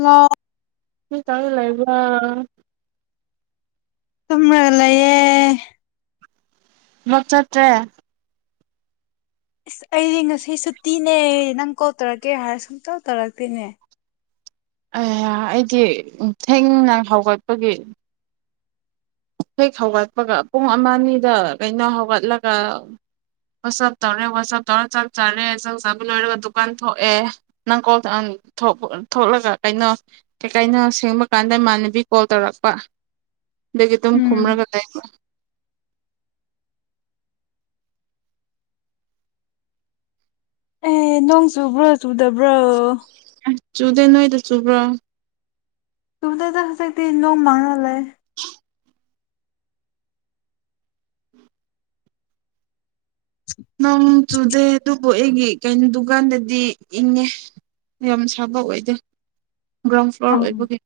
Hello ꯀꯔꯤ ꯇꯔꯒꯥ ꯂꯦꯏꯕꯔꯣ ꯇꯃꯦꯒꯂꯌꯦꯦ ꯊꯥꯕꯛ ꯆꯠꯇ꯭ꯔꯦ ꯑꯩꯗꯤ ꯉꯁꯤꯁꯨ ꯇꯤꯅꯦ ꯅꯪ ꯀꯧꯜ ꯇꯧꯔꯛꯀꯦ ꯍꯥꯏꯔ ꯁꯨꯝꯇꯧ ꯇꯧꯔꯛꯇꯦꯅꯦ ꯑ ꯑꯩꯗꯤ ꯊꯦꯡꯅ ꯍꯧꯒꯠꯄꯒꯤ ꯍꯦꯛ ꯍꯧꯒꯠꯄꯒ ꯄꯨꯡ ꯑꯃ ꯑꯅꯤꯗ ꯀꯩꯅꯣ ꯍꯧꯒꯠꯂꯒ ꯋꯥꯆꯞ ꯇꯧꯔꯦ ꯋꯥꯆꯞ ꯇꯧꯔ ꯆꯥꯛ ꯆꯥꯔꯦ ꯆꯥꯛ ꯆꯥꯕ ꯂꯣꯏꯔꯒ ꯗꯨꯀꯥꯟ ꯊꯣꯛꯑꯦ ꯅꯪ ꯀꯣꯜ ꯊꯣꯛꯂꯒ ꯀꯩꯅꯣ ꯀꯩꯀꯩꯅꯣ ꯁꯦꯝꯦꯡꯕ ꯀꯥꯟꯗ ꯏꯃꯥꯟꯅꯕꯤ ꯀꯣꯜ ꯇꯧꯔꯛꯄ ꯑꯗꯒꯤ ꯑꯗꯨꯝ ꯈꯨꯨꯝꯔꯥ ꯎꯝ ꯀꯗꯥꯏꯕ ꯑꯦ ꯅꯣꯡ ꯆꯨꯕ꯭ꯔꯣ ꯆꯨꯗꯕ꯭ꯔꯣ ꯑꯁ ꯆꯨꯗꯦ ꯅꯣꯏꯗ ꯆꯨꯕ꯭ꯔꯣ ꯇꯗꯁꯁꯗꯤ ꯅꯣꯡ ꯃꯥꯅꯂꯦ [inaudible] [inaudible] ꯅꯪ ꯆꯨꯗꯦꯗꯨ ꯑꯣ ꯑꯩꯒꯤ ꯀꯩꯅꯣ ꯗꯨꯀꯥꯟꯗꯗꯤ ꯏꯪꯉꯦ ꯌꯥꯝ ꯁꯥꯕ ꯑꯣꯏꯗꯦ ꯒ꯭ꯔꯥꯎꯟ ꯐ꯭ꯂꯣꯔ ꯑꯝ ꯑꯣꯏꯕꯒꯤꯦ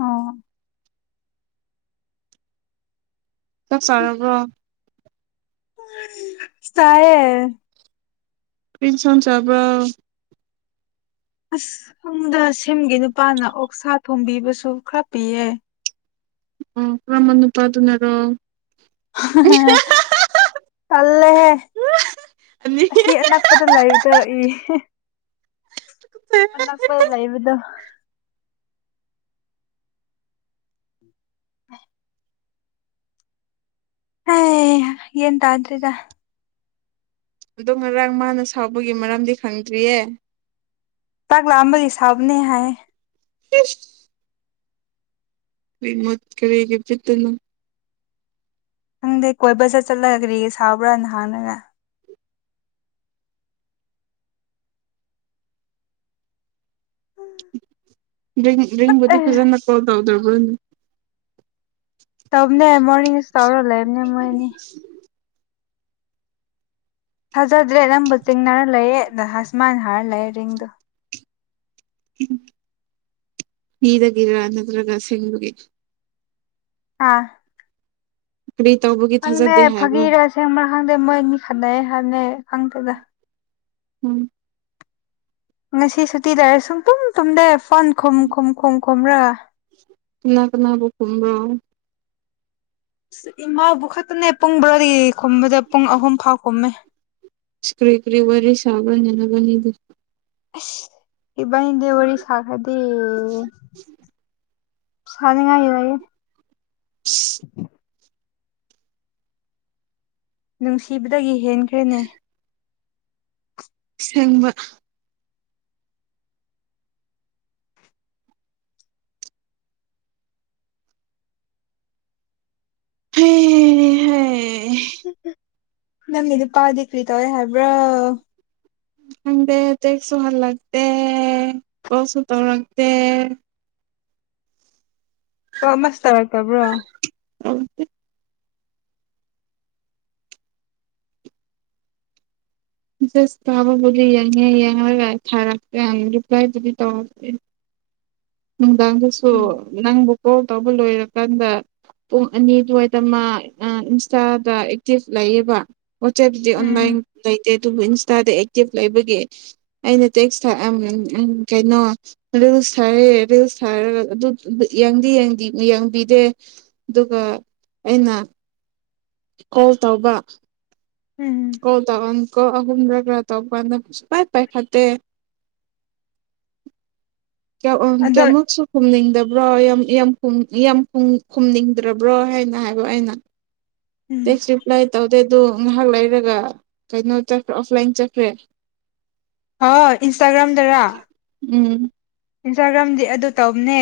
ꯑꯣ ꯆꯞ ꯆꯥꯔꯕ꯭ꯔꯣ ꯆꯥꯌꯦ ꯀ꯭ꯔꯤꯁꯟ ꯆꯕ꯭ꯔ ꯑꯁꯨꯝꯗ ꯁꯤꯝꯒꯤ ꯅꯨꯄꯥꯅ ꯑꯣꯛꯁꯥ ꯊꯣꯝꯕꯤꯕꯁꯨ ꯈꯔ ꯄꯤꯌꯦ ꯑꯣ ꯀꯝꯕ ꯅꯨꯄꯥ ꯑꯗꯨꯅꯔꯣ ꯇꯜꯂꯦꯍꯦ ꯑꯅꯤ ꯑꯁꯤ ꯑꯅꯛꯄꯗ ꯂꯩꯕꯗꫭ ꯏ ꯑꯟꯅꯄꯗ ꯂꯩꯏꯕꯗꯨ ꯍꯦ ꯌꯦꯟ ꯇꯥꯗ꯭ꯔꯦꯗ꯫ ꯑꯗꯣ ꯉꯔꯥꯡ ꯃꯥꯅ ꯁꯥꯎꯕꯒꯤ ꯃꯔꯝꯗꯤ ꯈꯪꯗ꯭ꯔꯤꯌꯦ ꯇꯥꯛ ꯂꯥꯛꯑꯝꯕꯗꯤ ꯁꯥꯎꯕꯅꯦ ꯍꯥꯏ ꯏꯁ ꯃꯠ ꯀꯔ ꯍꯒ ꯏꯠꯇꯅ ꯈꯪꯗꯦ ꯀꯣꯏꯕ ꯆꯠ ꯆꯠꯂꯒ ꯀꯔꯤꯒ ꯁꯥꯕ꯭ꯔꯥ ꯅꯍꯥꯟꯅꯒ ꯑꯗꯨ ꯔꯤꯡꯕꯨꯗꯤ ꯑꯦ ꯐꯖꯅ ꯀꯣꯜ ꯇꯧꯗ꯭ꯔꯣ꯫ ꯎꯝ ꯇꯧꯅꯦ ꯃꯣꯔꯅꯤꯡꯁ ꯇꯧꯔ ꯂꯩꯕꯅꯦ ꯃꯣꯏꯅꯤ ꯍꯖ ꯆꯗ꯭ꯔꯦ ꯅꯝꯕ ꯊꯦꯡꯅꯥ ꯂꯩꯑꯦ ꯅꯍꯥꯁꯃꯥꯟ ꯍꯥꯔꯂꯦꯔꯤꯡꯗꯨ ꯎ ꯃꯤꯗꯥꯒꯤꯔ ꯅꯠꯇ꯭ꯔꯒ ꯁꯦꯡꯕꯒꯤ꯫ ꯑꯥ ꯀꯔꯤ ꯇꯧꯕꯒꯤ ꯊꯥꯖꯗꯦ ꯍꯥꯏꯕ ꯐꯥꯒꯤꯔ ꯑꯁꯦꯡꯕ꯭ꯔꯥ ꯈꯪꯗꯦ ꯃꯣꯏꯅꯤ ꯈꯟꯗꯩ ꯍꯥꯏꯅꯦ ꯈꯪꯗꯦꯗ ꯎꯝ ꯉꯁꯤ ꯁꯨꯇꯤ ꯂꯥꯏꯔꯦ ꯁꯨꯡ ꯇꯨꯝ ꯇꯨꯝꯗꯦ ꯐꯣꯟ ꯈꯨꯝ ꯈꯨꯝ ꯈꯨꯝ ꯈꯨꯝꯔꯥ ꯀꯅꯥ ꯀꯅꯥꯕꯨ ꯀꯨꯝꯕ ꯑꯁ ꯏꯃꯥꯕꯨ ꯈꯛꯇꯅꯦ ꯄꯨꯡ ꯕꯔꯥꯗꯤ ꯈꯨꯝꯕꯗ ꯄꯨꯡ ꯑꯍꯨꯝ ꯐꯥꯎ ꯈꯨꯝꯃꯦ꯫ ꯁꯀ꯭ꯔꯤ ꯀ꯭ꯔꯤ ꯋꯥꯔꯤꯔꯤ ꯁꯥꯕꯅꯅꯒꯅꯤꯦ ꯏꯕꯥ ꯍꯗꯤꯦ ꯋꯥꯔꯤꯔꯤ ꯁꯥ ꯈꯗ [inaudible] [unintelligible] [inaudible] ꯅꯨꯡꯁꯤꯕꯗꯒꯤ ꯍꯦꯟ ꯇ꯭ꯔꯦꯅꯦ ꯁꯦꯡꯕ ꯍꯩ ꯍꯩ ꯍꯩ ꯅꯪꯒꯤ ꯅꯨꯄꯥꯗꯤ ꯀ꯭ꯔꯤ ꯇꯧꯋꯦ ꯍꯥꯏꯕ꯭ꯔꯥ ꯑꯪꯗꯦ ꯇꯦꯛꯁꯨꯣꯍꯜ ꯂꯥꯛꯇ ꯀꯣꯁꯨ ꯇꯧꯔꯗꯦ ꯑꯣ ꯃꯁꯇꯔ ꯇꯧꯕ꯭ꯔꯣ ꯃꯦꯁꯦꯁ ꯊꯕꯕꯨꯗꯤ ꯌꯦꯉꯦ ꯌꯦꯡꯂꯉ ꯊꯔꯛꯇꯦ ꯔꯤꯄ꯭ꯂꯥꯏꯗꯨꯗꯤ ꯇꯧꯔꯛꯇꯦ ꯅꯨꯡꯗꯥꯡꯗꯁꯨ ꯎꯝ ꯅꯪꯕꯨ ꯀꯣꯜ ꯇꯧꯕ ꯂꯣꯏꯔꯀꯥꯟꯗ ꯄꯨꯡ ꯑꯅꯤ ꯑꯗꯨꯋꯥꯏꯗ ꯃꯥ ꯏꯟꯁꯇꯥꯗ ꯑꯦꯛꯇꯤꯚ ꯂꯩꯌꯦꯕ ꯋꯥ ꯆꯦꯞ ꯗꯤ ꯑꯣꯟꯂꯥꯏꯟ ꯎꯝ ꯂꯩ ꯑꯗꯨꯕꯨ ꯏꯟꯁꯇꯥꯗ ꯑꯦꯛꯇꯤꯞ ꯂꯩꯕꯒꯤ ꯑꯩꯅ ꯇꯦꯛꯁ ꯊ ꯑꯝ ꯎꯝ ꯎꯝ ꯀꯩꯅꯣ ꯔꯤꯜꯁ ꯊꯥꯔꯦ ꯔꯤꯜꯁ ꯊꯥꯔꯒ ꯑꯗꯨꯗꯤ ꯌꯦꯡꯗꯤ ꯌꯦꯡꯕꯤꯗꯦ ꯑꯗꯨꯒ ꯑꯩꯅ ꯀꯣꯜ ꯇꯧꯕ ꯎꯝ ꯀꯣꯜ ꯇꯧꯟ ꯀꯣꯜ ꯑꯍꯨꯝꯔꯛꯂ ꯇꯧꯕ ꯀꯥꯟꯗ ꯁꯨꯡꯄꯥꯏ ꯄꯥꯏꯈꯠꯇꯦ ꯑꯗꯣ ꯀꯌꯥꯃꯨꯛꯁꯨ ꯈꯨꯝꯅꯤꯡꯗꯕ ꯔꯣ ꯌꯥꯝ ꯌꯥꯝ ꯌꯥꯝ ꯈꯨꯝ ꯌꯥꯝ ꯈꯨꯝꯅꯤꯡꯗ꯭ꯔꯕ꯭ꯔꯣ ꯍꯥꯏꯅ ꯍꯥꯏꯕ ꯑꯩꯅ ꯎꯝ ꯇꯦꯛꯁ ꯔꯤꯄ꯭ꯂꯥꯏ ꯇꯧꯗꯦꯗꯣ ꯉꯥꯏꯍꯛ ꯂꯩ ꯔꯒ ꯀꯩꯅꯣ ꯆꯠꯈ꯭ꯔ ꯑꯣꯐꯂꯥꯏꯟ ꯆꯠꯈ꯭ꯔꯦ ꯍꯥ ꯏꯟꯁꯇꯒ꯭ꯔꯝꯗꯥ ꯔꯥ ꯎꯝ ꯏꯟꯁꯇꯥꯒ꯭ꯔꯥꯝꯗꯤ ꯑꯗꯨ ꯇꯧꯕꯅꯦ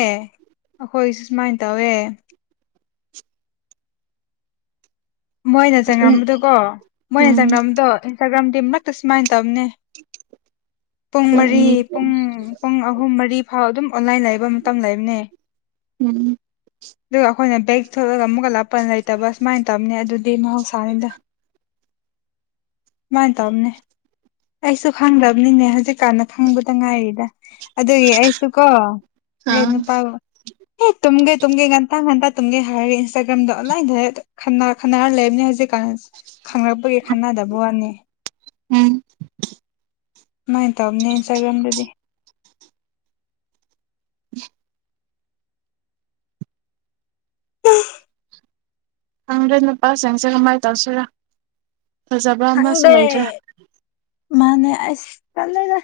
ꯑꯩꯈꯣꯏꯁꯨ ꯁꯨꯃꯥꯏꯅ ꯇꯧꯋꯦ ꯃꯣꯏꯅ ꯎꯝ ꯆꯪꯉꯝꯕꯗꯨꯣꯀꯣ ꯃꯣꯏꯅ ꯎꯝ ꯆꯪꯉꯝꯕꯗꯣ ꯏꯟꯁꯇꯥꯒ꯭ꯔꯥꯝ ꯃꯇꯠ ꯁꯨꯃꯥꯏꯅ ꯇꯧꯅꯦ ꯄꯨꯡ ꯃꯔꯤ ꯄꯨꯡ ꯄꯨꯡ ꯑꯍꯨꯝ ꯃꯔꯤ ꯐꯥꯎ ꯑꯗꯨꯝ ꯑꯣꯟꯂꯥꯏꯟ ꯂꯩꯕ ꯃꯇꯝ ꯂꯩꯕꯅꯦ ꯎꯝ ꯑꯗꯨꯒ ꯑꯩꯈꯣꯏꯅ ꯕꯦꯛ ꯊꯣꯂꯒ ꯑꯃꯨꯛꯀ ꯂꯞꯄ ꯂꯩ ꯇꯕ ꯁꯨꯃꯥꯥꯏ ꯇꯧꯕꯅꯦ ꯃꯍꯧꯁꯥꯅꯤꯗ ꯃꯥꯥꯏꯅ ꯇꯧꯅꯦ ꯑꯩꯁꯨ ꯈꯪꯗꯕꯅꯤꯅꯦ ꯍꯧꯖꯤꯛꯀꯥꯟꯗ ꯈꯪꯕꯗ ꯉꯥꯏꯔꯤꯗ ꯑꯗꯨꯒꯤ ꯑꯩꯁꯨ ꯀꯣ ꯑꯩ ꯑꯥ ꯅꯨꯄꯥꯥꯕꯨ ꯑꯦ ꯇꯨꯝꯒꯦ ꯇꯨꯝꯒꯦ ꯉꯟꯇ ꯉꯟꯇ ꯇꯨꯝꯒꯦ ꯍꯥꯏꯔ ꯏꯟꯁꯇꯥꯒ꯭ꯔꯥꯝꯗ ꯑꯣꯟꯂꯥꯏꯟꯗ ꯈꯟꯅ ꯈꯟꯅꯔ ꯂꯩꯔꯕꯅꯤ ꯍꯧꯖꯤꯛ ꯀꯥꯟꯁꯦ ꯈꯪꯂꯛꯄꯒꯤ ꯈꯟꯅꯗꯕ ꯋꯥꯅꯤ ꯎꯝ ꯃꯣꯏ ꯇꯕꯅꯦ ꯏꯟꯁꯇꯥꯒ꯭ꯔꯥꯝꯗꯗꯤ ꯈꯪꯗꯔꯦ ꯅꯨꯄꯥꯁꯤꯡꯁꯦ ꯀꯃꯥꯏꯅ ꯇꯧꯁꯤꯔꯥ ꯐꯖꯕ꯭ꯔꯥ ꯑꯃꯁꯨ ꯈꯪꯗꯦ ꯂꯩꯇ꯭ꯔꯦ ꯃꯥꯅꯦ ꯑꯩꯁ ꯇꯜꯂꯦꯗ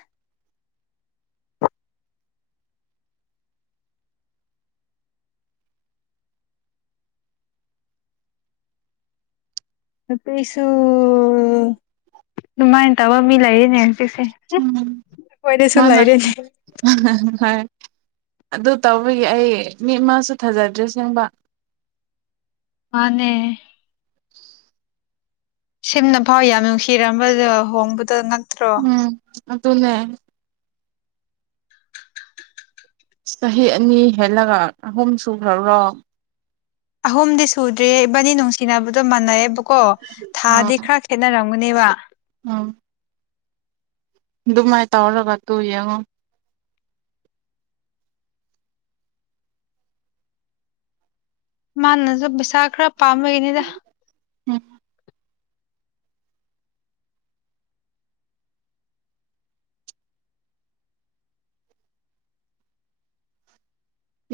ꯅꯨꯄꯤꯁꯨ ꯗꯨꯃꯥꯏꯅ ꯇꯧꯕ ꯃꯤ ꯂꯩꯔꯤꯅꯦ ꯍꯧꯖꯤꯛꯁꯦ ꯎꯝ ꯑꯩꯈꯣꯏꯗꯁꯨ ꯃꯥꯅ ꯂꯩꯔꯤꯅꯦ ꯃꯥꯅ ꯍꯥꯏ ꯑꯗꯨ ꯇꯧꯕꯒꯤ ꯑꯩ ꯃꯤ ꯑꯃꯁꯨ ꯊꯥꯖꯗ꯭ꯔꯦ ꯁꯦꯡꯕ꯫ ꯃꯥꯅꯦ꯫ ꯁꯤꯝꯅ ꯐꯥꯎ ꯌꯥꯝ ꯅꯨꯡꯁꯤꯔꯝꯕꯗ ꯍꯣꯡꯕꯗꯣ ꯉꯛ ꯎꯝ ꯑꯗꯨꯅꯦ꯫ ꯆꯍꯤ ꯑꯅꯤ ꯍꯦꯜꯂꯒ ꯑꯍꯨꯝ ꯁꯨꯈ꯭ꯔꯔꯣ ꯑꯍꯨꯝꯗꯤ ꯁꯨꯗ꯭ꯔꯦ ꯏꯕꯥꯅꯤ ꯅꯨꯡꯁꯤꯅꯕ ꯑꯗꯨ ꯃꯥꯅꯩꯑꯦꯕꯀꯣ ꯊꯥꯗꯤ ꯈꯔ ꯈꯦꯠꯅꯔꯝ ꯃꯅꯦꯕꯥ ꯑꯥ ꯑꯗꯨꯃꯥꯏ ꯇꯧꯔꯒ ꯇꯨ ꯌꯦꯡꯉꯣ꯫ ꯃꯥꯥꯅꯁꯨ ꯕꯤꯁꯥ ꯈꯔ ꯄꯥꯝꯒꯤꯅꯤꯗ ꯎꯝ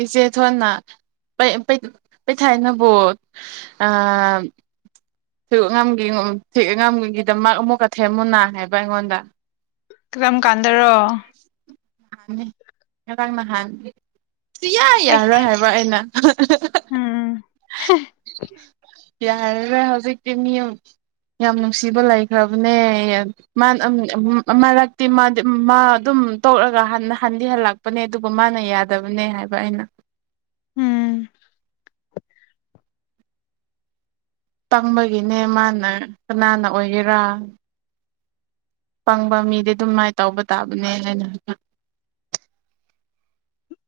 ꯏꯆꯦ ꯊꯣꯟꯅ ꯄꯩ ꯄꯩꯊꯥꯏꯅꯕꯨ ꯑꯥ [inaudible] ꯑꯉꯝꯒꯤ [unintelligible] ꯑꯉꯥꯝꯒꯤꯗꯃꯛ ꯑꯃꯨꯛꯀ ꯊꯦꯝꯃꯨꯟꯅ ꯍꯥꯏꯕ ꯑꯩꯉꯣꯟꯗ꯫ ꯀꯔꯝ ꯀꯥꯟꯗꯔꯣ꯫ ꯉꯔꯥꯡ ꯅꯍꯥꯟ ꯌꯥꯏ ꯑꯩ ꯌꯥꯔꯣꯏ ꯍꯥꯏꯕ ꯑꯩꯅ ꯎꯝ ꯌꯥꯔꯔꯦ ꯍꯧꯖꯤꯛꯇꯤ ꯃꯤ ꯌꯥꯝ ꯅꯨꯡꯁꯤꯕ ꯂꯩꯈ꯭ꯔꯕꯅꯦ ꯃꯥ ꯅꯝ ꯝ ꯃꯔꯛꯇꯤ ꯃꯥ ꯑꯗꯨꯝ ꯇꯣꯛꯂꯒ ꯍꯟꯊ ꯍꯜꯂꯛꯄꯅꯦ ꯑꯗꯨꯒ ꯃꯥꯅ ꯌꯥꯗꯕꯅꯦ ꯍꯥꯏꯕ ꯑꯩꯅ ꯎꯝ ꯇꯪꯕꯒꯤꯅꯦ ꯃꯥꯅ ꯀꯅꯥꯅ ꯑꯣꯏꯒꯦꯔꯥ꯫ ꯄꯪꯕ ꯃꯤꯗꯤ ꯑꯗꯨꯝ ꯃꯥꯏꯅ ꯇꯧꯕ ꯇꯥꯕꯅꯦꯅ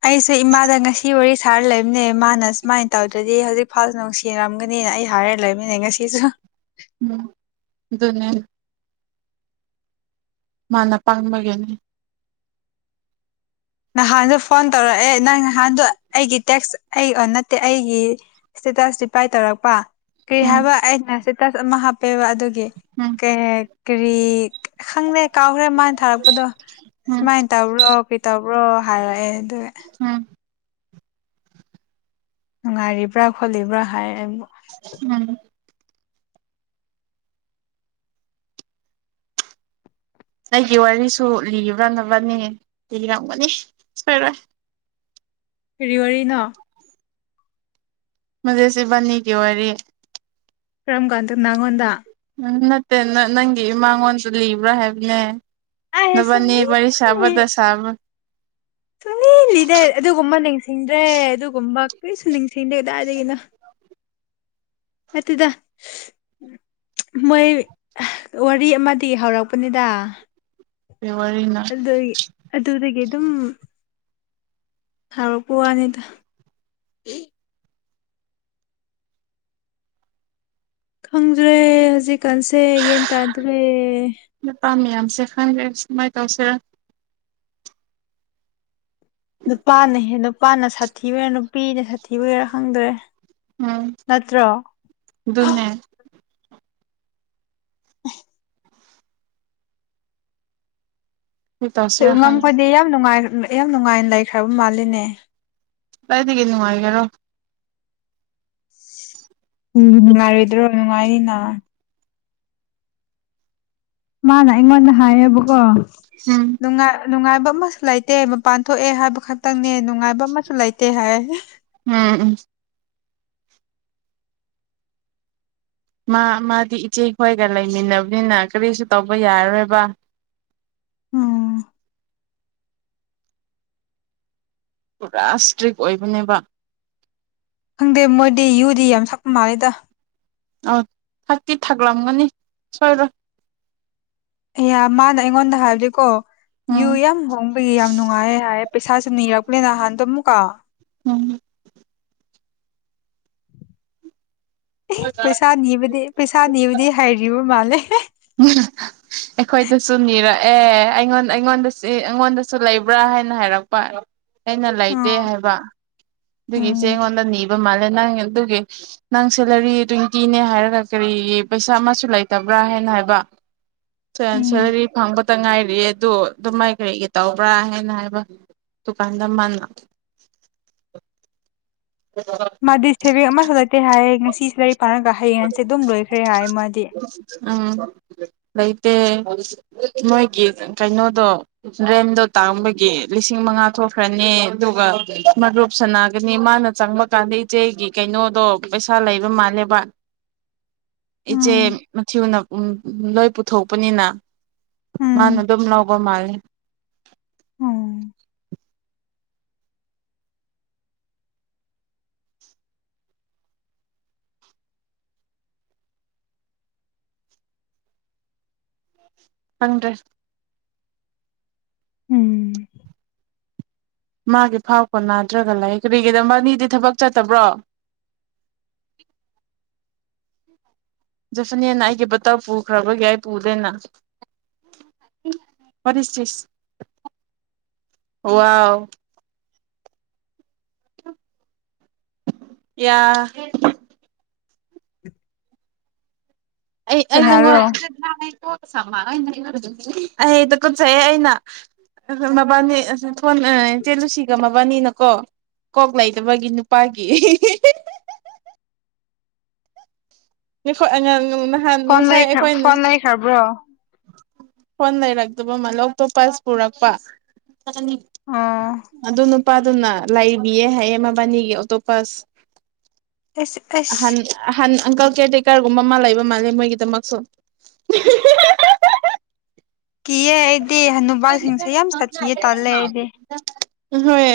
ꯑꯩꯁꯦ ꯏꯃꯥꯗ ꯉꯁꯤ ꯋꯥꯔꯤ ꯁꯥꯔ ꯂꯩꯕꯅꯦ꯫ ꯃꯥꯅ ꯁꯨꯃꯥꯏ ꯇꯧꯗ꯭ꯔꯗꯤ ꯍꯧꯖꯤꯛ ꯏꯝꯐꯥꯜ ꯅꯨꯡꯁꯤꯔꯝꯒꯅꯤꯅ ꯑꯩ ꯍꯥꯏꯔ ꯂꯩꯕꯅꯦ ꯉꯁꯤꯁꯨ꯫ ꯎꯝ ꯑꯗꯨꯅꯦ꯫ ꯃꯥꯅ ꯄꯪꯕꯒꯤꯅꯤ꯫ ꯅꯍꯥꯟꯗꫭ ꯐꯣꯟ ꯇꯧꯔꯛꯑꯦ ꯅꯪ ꯅꯍꯥꯟꯗꯣ ꯑꯩꯒꯤ ꯇꯦꯛꯁ ꯑꯩ ꯅꯠꯇꯦ ꯑꯩꯒꯤ ꯏꯁꯇꯦꯇꯥꯁ ꯔꯤꯄꯂꯥꯏ ꯇꯧꯔꯛꯄꯥ꯫ ꯀꯩ ꯎꯝ ꯍꯥꯏꯕ ꯑꯩꯅ ꯁꯇꯦꯇꯁ ꯑꯃ ꯍꯥꯞ ꯑꯦꯕ ꯑꯗꯨꯒꯤ ꯎꯝ ꯀꯔꯤ ꯍꯥꯏ ꯀꯔꯤ ꯈꯪꯗꯦ ꯀꯥꯎꯈ꯭ꯔꯦ ꯃꯥꯅ ꯊꯥꯔꯛꯄꯗꯣ ꯎꯝ ꯁꯨꯃꯥꯏꯅ ꯇꯧꯔꯣ ꯄ꯭ꯔꯣ ꯍꯥꯏꯔꯛꯑꯦ ꯑꯗꯨ ꯎꯝ ꯅꯨꯡꯉꯥꯏꯔꯤꯕ꯭ꯔꯥ ꯈꯣꯠꯂꯤꯕ꯭ꯔꯥ ꯍꯥꯏ ꯎꯝ ꯑꯩꯒꯤ ꯋꯥꯔꯤꯁꯨ ꯂꯤ꯭ꯔꯅꯕꯅꯤ ꯂꯤꯔꯝꯒꯅꯤ ꯁꯣꯏꯔꯣꯏ ꯀꯔꯤ ꯋꯥꯔꯤꯅꫭ꯫ ꯃꯖꯦ ꯁꯤꯕꯅꯤꯒꯤ ꯋꯥꯔꯤ ꯀꯔꯝꯀꯥꯟꯗ ꯇꯅꯥꯡꯉꯣꯗ ꯅ ꯅꯪꯒꯤ ꯏꯃꯥꯡꯉꯣꯟꯁꯨ ꯂꯤꯕ꯭ꯔꯥ ꯍꯥꯏꯕꯅꯦ ꯑꯩ ꯅꯕꯅꯤ ꯁꯨꯡꯂꯤ ꯋꯥꯔꯤꯔꯤ ꯁꯕꯗ ꯁꯥꯥꯕ ꯁꯨꯅꯤ ꯂꯤꯗꯦ ꯑꯗꯨꯒꯨꯝꯕ ꯅꯤꯡꯁꯤꯡꯗ꯭ꯔꯦ ꯑꯗꯨꯒꯨꯝꯕ ꯀꯩꯁꯨ ꯅꯤꯡꯁꯤꯡꯗꯦ ꯀꯗꯥꯏꯗꯒꯤꯅꯣ ꯑꯗꯨꯗ ꯃꯣꯏ ꯋꯥꯔꯤ ꯑꯃꯗꯤ ꯍꯧꯔꯛꯄꯅꯤꯗ ꯀꯩ ꯋꯥꯔꯤꯅꯣ ꯑꯗꯨ ꯑꯗꯨꯗꯒꯤ ꯑꯗꯨꯝ ꯊ ꯄꯨꯋꯥꯅꯤꯗ ꯈꯪꯗ꯭ꯔꯦ ꯍꯧꯖꯤꯛ ꯀꯟꯁꯦ ꯍꯒꯦ ꯇꯗ꯭ꯔꯦ ꯁꯦ ꯈꯪꯒꯦ ꯃꯥꯏ ꯇꯥꯎꯁꯦ ꯅꯨꯄꯥꯅꯍꯦ ꯅꯨꯄꯥꯅ ꯁꯥꯊꯤꯕ ꯑꯣꯏꯔꯥ ꯅꯨꯄꯤꯅ ꯁꯥꯊꯤꯕ ꯑꯣꯏꯦꯔꯥ ꯈꯪꯗꯣꯔꯦ ꯎꯝ ꯑꯗꯨ ꯑꯗꯨꯟꯅ ꯀꯔꯤ ꯇꯧꯁꯤꯔꯥ ꯈꯪꯗꯦ ꯉꯝꯈꯣꯏꯗꯤ ꯌꯥꯝ ꯅꯨꯡꯉꯥꯏ ꯌꯥꯝ ꯅꯨꯡꯉꯥꯏꯅ ꯂꯩꯈ꯭ꯔꯕ ꯃꯥꯜꯂꯤꯅꯦ ꯇꯥꯏꯗꯒꯦꯅꯤ ꯍꯥꯏꯒꯦꯔꯣ ꯎꯝ ꯅꯨꯡꯉꯥꯏꯔꯣꯏꯗ꯭ꯔꯣ ꯅꯨꯡꯉꯥꯏꯅꯤꯅ ꯃꯥꯅ ꯑꯩꯉꯣꯟꯗ ꯍꯥꯏꯌꯦꯕꯀꯣ ꯎꯝ ꯅꯨꯡꯉꯥꯏ ꯅꯨꯡꯉꯥꯏꯕ ꯑꯃꯁꯨ ꯂꯩꯇꯦ ꯃꯄꯥꯟ ꯊꯣꯛꯑꯦ ꯍꯥꯏꯕ ꯈꯛꯇꯪꯅꯦ ꯅꯨꯡꯉꯥꯏꯕ ꯑꯃꯁꯨ ꯂꯩꯇꯦ ꯍꯥꯏ ꯎꯝ ꯎꯝ ꯃꯥ ꯃꯥꯗꯤ ꯏꯆꯦ ꯈꯣꯏꯒ ꯂꯩꯃꯤꯟꯅꯕꯅꯤꯅ ꯀꯔꯤꯁꯨ ꯇꯧꯕ ꯌꯥꯔꯔꯣꯏꯕ ꯎꯝ ꯄꯨꯔꯥ ꯏꯁꯇ꯭ꯔꯤꯛ ꯑꯣꯏꯕꯅꯦꯕ ꯈꯪꯗꯦ ꯃꯣꯏꯗꯤ ꯌꯨꯗꯤ ꯌꯥꯝ ꯁꯛꯄ ꯃꯥꯜꯂꯦꯗ ꯑ ꯊꯀꯤ ꯊꯥꯛꯂꯝꯂꯝꯒꯅꯤ ꯁꯣꯏꯔꯕꯣ ꯑꯦ ꯃꯥꯅ ꯑꯩꯉꯣꯟꯗ ꯍꯥꯏꯕꯗꯤꯀꯣ ꯌꯨ ꯎꯝ ꯌꯥꯝ ꯍꯣꯡꯕꯒꯤ ꯌꯥꯝ ꯅꯨꯡꯉꯥꯏ ꯍꯥꯏ ꯄꯩꯁꯥꯁꯨꯦ ꯅꯤꯔꯛꯂꯦꯅꯍꯥꯟꯗ ꯑꯃꯨꯛꯀ ꯎꯝ ꯑꯦ ꯄꯩꯁꯥ ꯅꯤꯕꯗꯤ ꯄꯩꯁꯥ ꯅꯤꯕꯗꯤ ꯍꯥꯏꯔꯤꯕ ꯃꯥꯜꯂꯦ [inaudible] ꯑꯩꯈꯣꯏꯗꯁꯨ ꯅꯤꯔꯛꯑꯦ ꯑꯩꯉꯣꯟꯗ ꯑꯩꯉꯣꯟꯗ ꯑꯩꯉꯣꯟꯗꯁꯨ ꯂꯩꯕ꯭ꯔꯥ ꯍꯥꯏꯅ ꯍꯥꯏꯔꯛꯄ ꯑꯩꯅ ꯂꯩꯇꯦ ꯑꯥ ꯍꯥꯏꯕ ꯑꯗꯨꯒꯤꯆꯦ ꯎꯝ ꯑꯩꯉꯣꯟꯗ ꯅꯤꯕ ꯃꯥꯜꯂꯦ ꯅꯪ ꯑꯗꯨꯒꯤ ꯅꯪ ꯁꯦꯂꯔꯤ ꯇ꯭ꯋꯦꯟꯇꯤꯅꯦ ꯍꯥꯏꯔꯒ ꯀꯔꯤꯒꯤ ꯄꯩꯁꯥ ꯑꯃꯁꯨ ꯂꯩꯇꯕ꯭ꯔꯥ ꯍꯥꯏꯅ ꯍꯥꯏꯕ ꯎꯝ ꯁꯔ ꯐꯪ [unintelligible] ꯇ ꯉꯥꯏꯔꯤꯑꯦ ꯑꯗꯣ ꯑꯗꯨ ꯃꯥꯏ ꯀꯔꯤꯒꯤ ꯇꯧꯕ꯭ꯔꯥ ꯍꯥꯏꯅ ꯍꯥꯏꯕ ꯗꯨꯀꯥꯟꯗꯃꯅ ꯃꯥꯗꯤ ꯁꯦꯕꯤ ꯑꯃ ꯐꯂꯛꯇꯦ ꯍꯥꯏꯌꯦ ꯉꯁꯤ [unintelligible] ꯐꯔꯒ ꯍꯌꯦꯡꯁꯦ ꯑꯗꯨꯝ ꯂꯣꯏꯈ꯭ꯔꯦ ꯍꯥꯏ ꯃꯥꯗꯤ ꯎꯝ ꯂꯩꯇꯦ ꯅꯣꯏꯒꯤ ꯀꯩꯅꯣꯗꯣ ꯔꯦꯟꯗꯣ ꯇꯥꯡꯕꯒꯤ ꯂꯤꯁꯤꯡ ꯃꯉꯥ ꯊꯣꯛꯈ꯭ꯔꯅꯤ ꯑꯗꯨꯒ ꯃꯔꯨꯞ ꯁꯅꯒꯅꯤ ꯃꯥꯅ ꯆꯪꯕ ꯀꯥꯟꯗ ꯏꯆꯦꯒꯤ ꯀꯩꯅꯣꯗꯣ ꯄꯩꯁꯥ ꯂꯩꯕ ꯃꯥꯜꯂꯦꯕ ꯏꯆꯦ ꯎꯝ ꯃꯊꯤꯅ ꯂꯣꯏ ꯄꯨꯊꯣꯛꯄꯅꯤꯅ ꯃꯥꯅ ꯎꯝ ꯑꯗꯨꯝ ꯂꯧꯕ ꯃꯥꯜꯂꯦ ꯎꯝ ꯈꯪꯗꯔꯦ ꯎꯝ ꯃꯥꯒꯤ ꯐꯥꯎ ꯀꯣꯟꯅꯥꯗ꯭ꯔꯒ ꯂꯩ ꯀꯔꯤꯒꯤꯗꯕ ꯃꯤꯗꯤ ꯊꯕꯛ ꯆꯠꯇꯕ꯭ꯔꯣ ꯖꯐꯤꯅꯤꯅ ꯑꯩꯒꯤ ꯕꯥꯇꯥꯎ ꯄꯨꯈ꯭ꯔꯕꯒꯤ ꯑꯩ ꯄꯨꯗꯦꯅ ꯋꯥꯠ ꯏꯁ ꯗꯤꯁ ꯋꯥꯎ ꯌꯥ [unintelligible] ꯑꯩ ꯅꯪꯉꯣꯟ ꯀꯅꯥꯔꯣ ꯑꯩꯗ ꯀꯨꯠꯆꯩꯑꯦ ꯑꯩꯅ ꯃꯕꯥꯅꯤ ꯏꯆꯦ ꯂꯨꯁꯤꯒ ꯃꯕꯥꯅꯤꯅꯀꯣ ꯀꯣꯛ ꯂꯩꯗꯕꯒꯤ ꯅꯨꯄꯥꯒꯤ [unintelligible] ꯐꯣꯟ ꯉꯁꯥꯏ ꯃꯦꯠ ꯑꯩꯈꯣꯏꯅ ꯐꯣꯟ ꯃꯦꯠꯈ꯭ꯔꯕꯣ ꯐꯣꯟ ꯂꯩꯔꯛꯇꯕ ꯃꯥꯜꯂꯦ ꯑꯣꯛꯇꯣꯞꯄꯁ ꯄꯨꯔꯛꯄ ꯑꯣ ꯑꯗꯨ ꯅꯄꯥꯗꯨꯅ ꯂꯩ ꯕꯤ ꯑꯦ ꯍꯥꯏꯌꯦ ꯃꯥꯕꯟꯅꯤꯒꯤ ꯑꯣꯛꯇꯣꯞꯄꯁ ꯑꯁ ꯑꯍꯟ ꯑꯁ ꯑꯍꯟ ꯍꯅ ꯑꯪꯀꯜ ꯀꯩꯌꯔ ꯇꯦꯀꯔꯒꯨꯝꯕ ꯑꯃ ꯂꯩꯕ ꯃꯥꯜꯂꯦ ꯃꯣꯏꯒꯤꯗꯃꯛꯁꯨ ꯀꯤꯌꯦ ꯑꯩꯗꯤ ꯍꯅꯨꯕꯥꯁꯤꯡꯁꯦ ꯌꯥꯝ ꯁꯥꯊꯤꯌꯦ ꯇꯜꯂꯦ ꯑꯩꯗꯤ ꯍꯣꯏ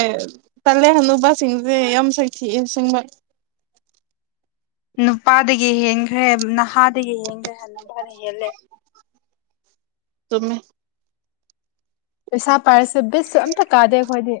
ꯇꯜꯂꯦ ꯍꯅꯨꯕꯁꯤꯡꯁꯦ ꯌꯥꯝ ꯁꯥꯊꯤ ꯑꯁꯦꯡꯕ ꯅꯨꯄꯥꯗꯒꯤ ꯍꯦꯟꯈ꯭ꯔꯦ ꯅꯍꯥꯗꯒꯤ ꯍꯦꯟꯈ꯭ꯔꯦ ꯍꯟꯅꯨꯕꯅ ꯍꯦꯜꯂꯦ ꯇꯨꯝꯃꯦ ꯄꯩꯁꯥ ꯄꯔ ꯕꯤꯁꯁꯨ ꯑꯝꯇ ꯀꯥꯗꯦ ꯑꯩꯈꯣꯏꯗꯤ